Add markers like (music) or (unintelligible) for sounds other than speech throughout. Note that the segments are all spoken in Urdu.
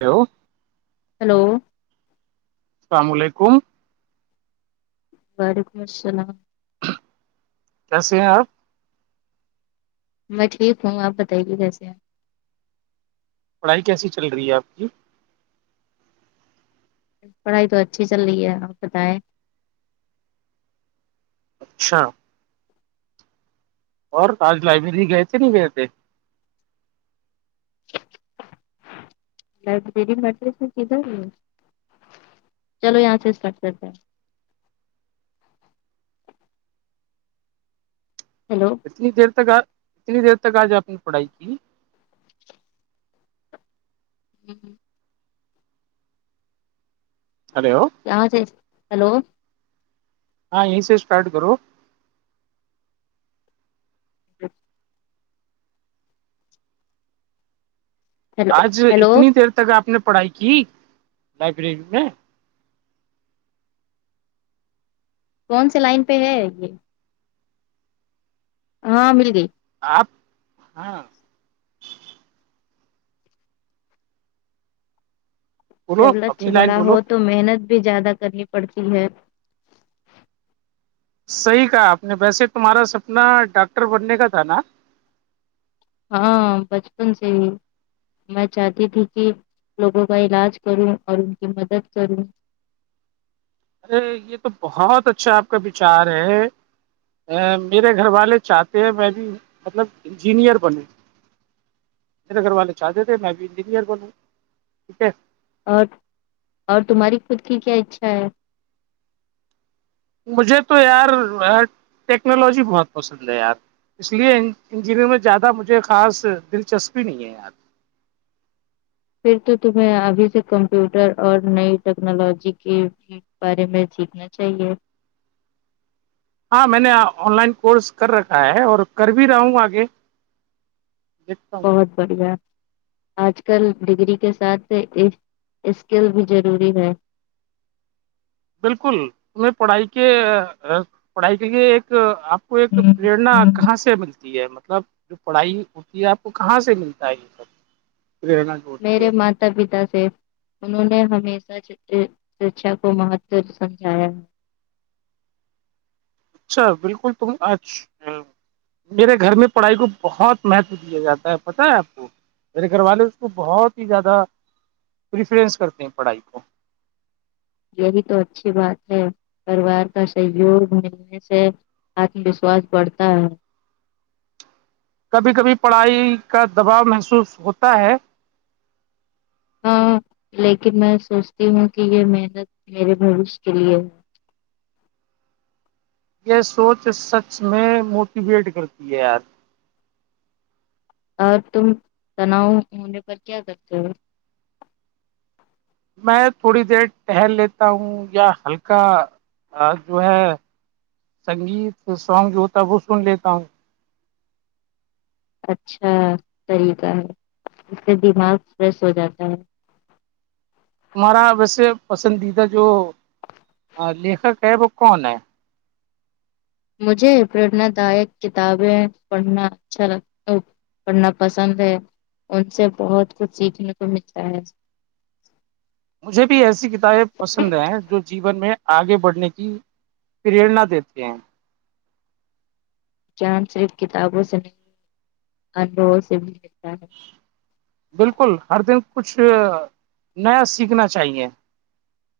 کیا ہوا ہیلو السلام علیکم وعلیکم السلام کیسے ہیں آپ میں ٹھیک ہوں آپ بتائیے کیسے ہے پڑھائی کیسی چل رہی ہے آپ کی پڑھائی تو اچھی چل رہی ہے آپ بتائیں اچھا اور آج لائبریری گئے تھے نہیں گئے تھے لائبریری (unintelligible) چلو یہاں سے سٹارٹ کرتے ہیں ہیلو کتنی دیر تک آپ کتنی دیر تک آج آپ نے پڑھائی کی ه ہ ہیلو کیا ہے ہیلو ہاں یہی سے اسٹارٹ کرو (inaudible) ہیلو آج ہیلو اتنی دیر تک آپ نے پڑھائی کی لائبریری میں کون سی لائن پہ ہے یہ ہاں مل گئی آپ ہاں بولو جب لچ اپنی لائن بڑا بولو ہو تو محنت بھی زیادہ کرنی پڑتی ہے صحیح کہا آپ نے ویسے تمہارا سپنا ڈاکٹر بننے کا تھا نا ہاں بچپن سے ہی میں چاہتی تھی کہ لوگوں کا علاج کروں اور ان کی مدد کروں ارے یہ تو بہت اچھا آپ کا وچار ہے میرے گھر والے چاہتے ہیں میں بھی مطلب انجینیر بنے میرے گھر والے چاہتے تھے میں بھی انجینیر بنو ٹھیک ہے اور اور تمہاری خود کی کیا اچھا ہے مجھے تو یار یار ٹیکنالوجی بہت پسند ہے یار اس لیے انجینیر میں زیادہ مجھے خاص دلچسپی نہیں ہے یار پھر تو تمہیں ابھی سے کمپیوٹر اور نئی ٹیکنالوجی کی بارے میں سیکھنا چاہیے ہاں میں نے آن لائن کورس کر رکھا ہے اور کر بھی رہا ہوں آگے دیکھتا ہوں بہت بڑھیا آج کل ڈگری کے ساتھ اسکل بھی ضروری ہے بالکل میں پڑھائی کے پڑھائی کے لیے ایک آپ کو ایک ہوں، پریرنا ہوں۔ کہاں سے ملتی ہے مطلب جو پڑھائی ہوتی ہے آپ کو کہاں سے ملتا ہے یہ سب پنا میرے مت ماتا پتا سے انہوں نے ہمیشہ شکھا کو مہتو سمجھایا ہے اچھا بالکل تم میرے گھر میں پڑھائی کو بہت مہتو دیا جاتا ہے پت ہے آپ کو میرے گھر والے اس کو بہت ہی زیادہ پریفرینس کرتے ہیں پڑھائی کو یہی تو اچھی بات ہے پریوار کا سہیوگ ملنے سے آتم وشواس بڑھتا ہے کبھی کبھی پڑھائی کا دباؤ محسوس ہوتا ہے ہاں لیکن میں سوچتی ہوں کہ یہ محنت میرے بوش کے لیے ہے یہ سوچ سچ میں موٹیویٹ کرتی ہے یار اور تم تناؤ ہونے پر کیا کرتے ہو میں تھوڑی دیر ٹہل لیتا ہوں یا ہلکا ا جو ہے سنگیت سانگ جو ہوتا ہے وہ سن لیتا ہوں اچھا طریقہ ہے اس سے دماغ فریش ہو جاتا ہے ہمارا ویسے پسندیدہ جو لیکر کیا ہے وہ کون ہے مجھے پرنا دائک کتابیں پڑھنا اچھا لگتا پڑھنا پسند ہے ان سے بہت کچھ سیکھنے کو ملتا ہے مجھے بھی ایسی کتابیں پسند ہیں جو جیون میں آگے بڑھنے کی پیر رنا دیتے ہیں کین سے کتابوں سے اج بہت سے بھی کرتہ ہے بالکل ہر دن کچھ نیا سیکھنا چاہیے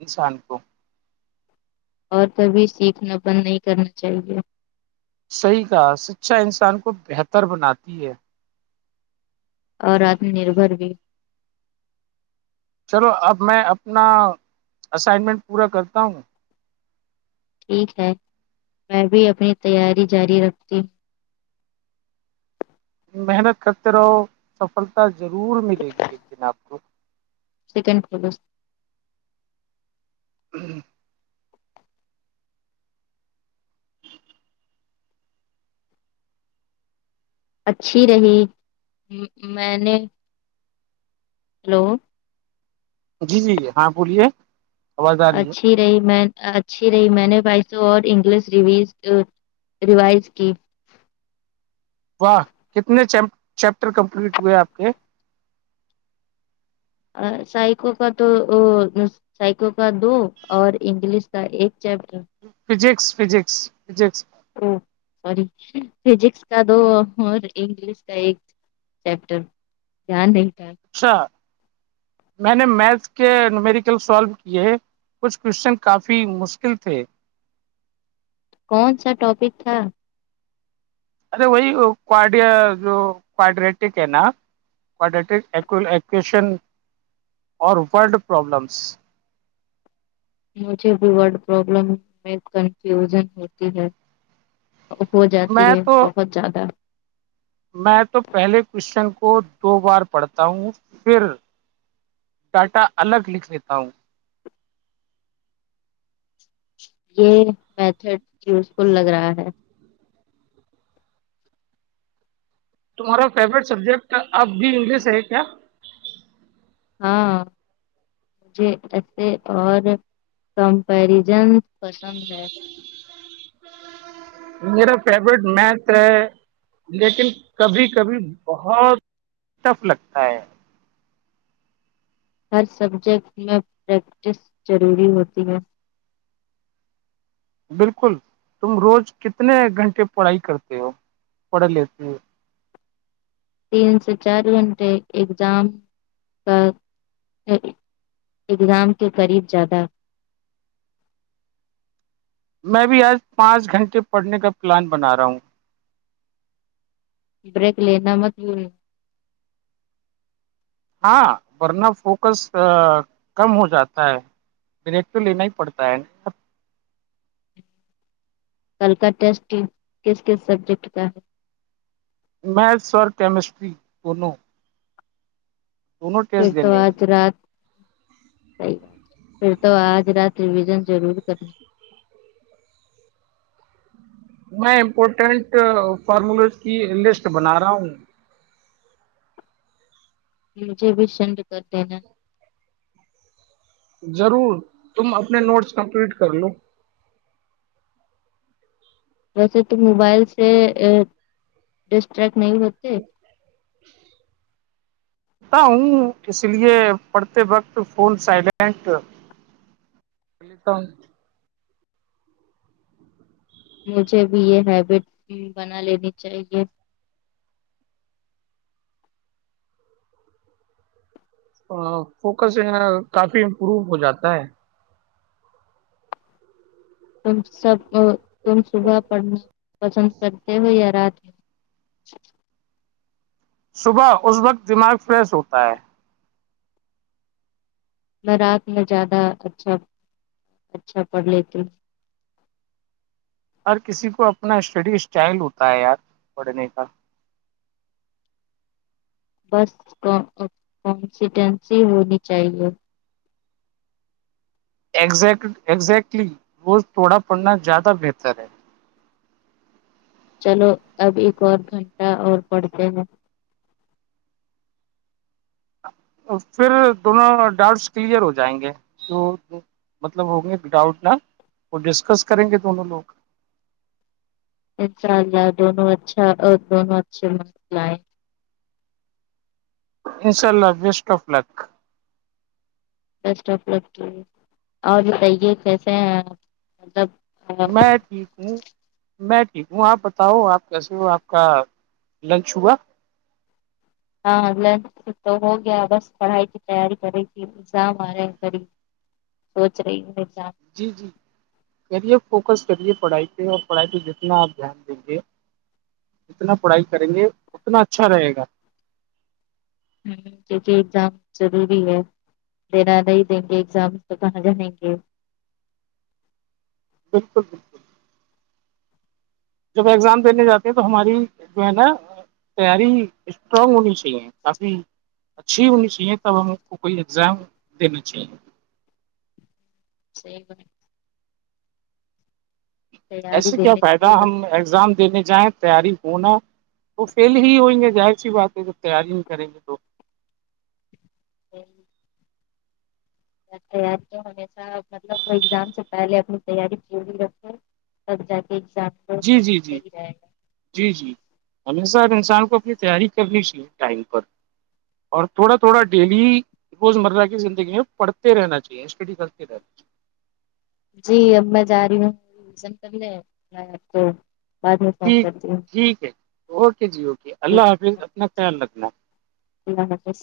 انسان کو اور کبھی سیکھنا بند نہیں کرنا چاہیے صحیح کہا سچا انسان کو بہتر بناتی ہے اور آتم نربھر بھی چلو اب میں اپنا اسائنمنٹ پورا کرتا ہوں ٹھیک ہے میں بھی اپنی تیاری جاری رکھتی ہوں محنت کرتے رہو سفلتا ضرور ملے گی ایک دن آپ کو سیکنڈ فولوز وم ہوں اچھی رہی مہ میں نے ہیلو جی جی ہاں بولیے آواز آ رہی ہے اچھی رہی میں اچھی رہی میں نے بھائی سو اور انگلش ریویز ریوائز کی واہ کتنےچم چیپٹر کمپلیٹ ہوئے آپ کے ا سائیکو کا تو اور مست سائیکو کا دو اور انگلش کا ایک chapter physics physics physics oh sorry physics کا دو اور انگلش کا ایک چیپٹر دھیان نہیں پائے اچھا میں نے میکس کے میریکل سولف کیے ہے کچھ کوشچن کافی مشکل تھے کون سا ٹاپک تھا ارے وہی پارٹیر جو پرڈیٹک ہے نہ پارٹییٹک ایکویشن اور فرڈ پرابلم س مجھے بھی ورڈ پرابلم میں کنفیوژن ہوتی ہے ہو جاتی میں ہے تو بہت زیادہ میں تو پہلے کوشچن کو دو بار پڑھتا ہوں پھر ڈاٹا الگ لکھ لیتا ہوں یہ میتھڈ یوزفل لگ رہا ہے تمہارا فیورٹ سبجیکٹ اب بھی انگلش ہے کیا ہاں مجھے ایسے اور کمپریزن پسند ہے میرا فیوریٹ میتھ ہے لیکن کبھی کبھی بہت ٹف لگتا ہے ہر سبجیکٹ میں پریکٹس ضروری ہوتی ہے بالکل تم روز کتنے گھنٹے پڑھائی کرتے ہو پڑھ لیتے ہو تین سے چار گھنٹے اگزام کا ایک زام کے قریب زیادہ میں بھی آج پانچ گھنٹے پڑھنے کا پلان بنا رہا ہوں بریک لینا مت بھولو ہاں ورنہ فوکس کم ہو جاتا ہے بریک تو لینا ہی پڑتا ہے نا کل کا ٹیسٹ کس کے سبجیکٹ کا ہے میتھس اور کیمسٹری دونوں دونوں پھر ٹیسٹ تو دینے ہیں آج مجھے رات صحیح پھر تو آج رات ریویژن ضرور کرنا میں امپورٹنٹ فارموولز کی لسٹ بنا رہا ہوں مجھے بھی سینڈ کر دینا ضرور تم اپنے نوٹس کمپلیٹ کر لو ویسے تو موبائل سے ڈسٹریکٹ نہیں ہوتے ہوں اس لیے پڑھتے وقت فون سائلنٹ کرلیتا ہ مجھے بھی یہ ہیبٹ بنا لینی چاہیے ا فوکس کافی امپرو ہو جاتا ہے تم سب تم صبح پڑھنا پسند کرتے ہو یا رات صبح اس وقت دماغ فریش ہوتا ہے میں رات میں زیادہ اچھا اچھا پڑھ لیتی ہ ہر کسی کو اپنا اسٹڈی اسٹائل ہوتا ہے یار پڑھنے کا بس کنٹینسی ہونی چاہیے ایگزیک ایگزیکٹلی وہ تھوڑا پڑھنا زیادہ بہتر ہے چلو اب ایک اور گھنٹہ اور پڑتے ہیں پھر دونوں ڈاؤٹس کلیئر ہو جائیں گے تو مطلب ہو گئے ڈاؤٹ نا وہ ڈسکس کریں گے دونوں لوگ انشاء اللہ دونوں اچھا دونوں اچھے م لائ انشاءاللہ best of luck best of luck اور بتائیے کیسے ہیں مطلب آ، میں ٹھیک ہوں میں ٹھیک ہوں آپ بتاؤ آپ کیسے ہو آپ کا لنچ ہوا ہاں لنچ تو ہو گیا بس پڑھائی کی تیاری کر رہی تھی ایگزام آ رہے سوچ رہی ہے جان جی جی کریے فوکس کریے پڑھائی پہ اور پڑھائی پہ جتنا آپ دھیان دیں گے جتنا پڑھائی کریں گے اتنا اچھا رہے گا کیونکہ اگزام ضروری ہے دینا نہیں دیں گے ایگزامس تو کہاں جائیں گے بالکل بالکل جب ایگزام دینے جاتے ہیں تو ہماری جو ہے نا تیاری اسٹرانگ ہونی چاہیے کافی اچھی ہونی چاہیے تب ہم کو کوئی ایگزام دینا چاہیے صی فرمایا تیاری ایسے کیا دینے کی فائدہ ہم مطلب ایگزام دینے جائیں تیاری ہونا تو فیل ہی ہوئیں گے ظاہر سی بات ہے جب تیاری نہیں کریں گے تو ا (unintelligible) تیاری تو ہمیشہ مطلب ایگزام سے پہلے اپنی تیاری پوری رکھو جب جاکے ایگزام کو جی جی جی صحیح رہے گا جی جی ہمیشہ انسان کو اپنی تیاری کرنی چاہیے ٹائم پر اور تھوڑا تھوڑا ڈیلی روز مرہ کی زندگی میں پڑھتے رہنا چاہیے اسٹڈی کر کے جی اب میں جا رہی ہو (inaudible) سے پہلے آپ کو بعد میں فون ٹھیک کرتی ہوں ٹھیک ہے اوکے جی اوکے اللہ حافظ اپنا جی خیال رکھنا اللہ حافظ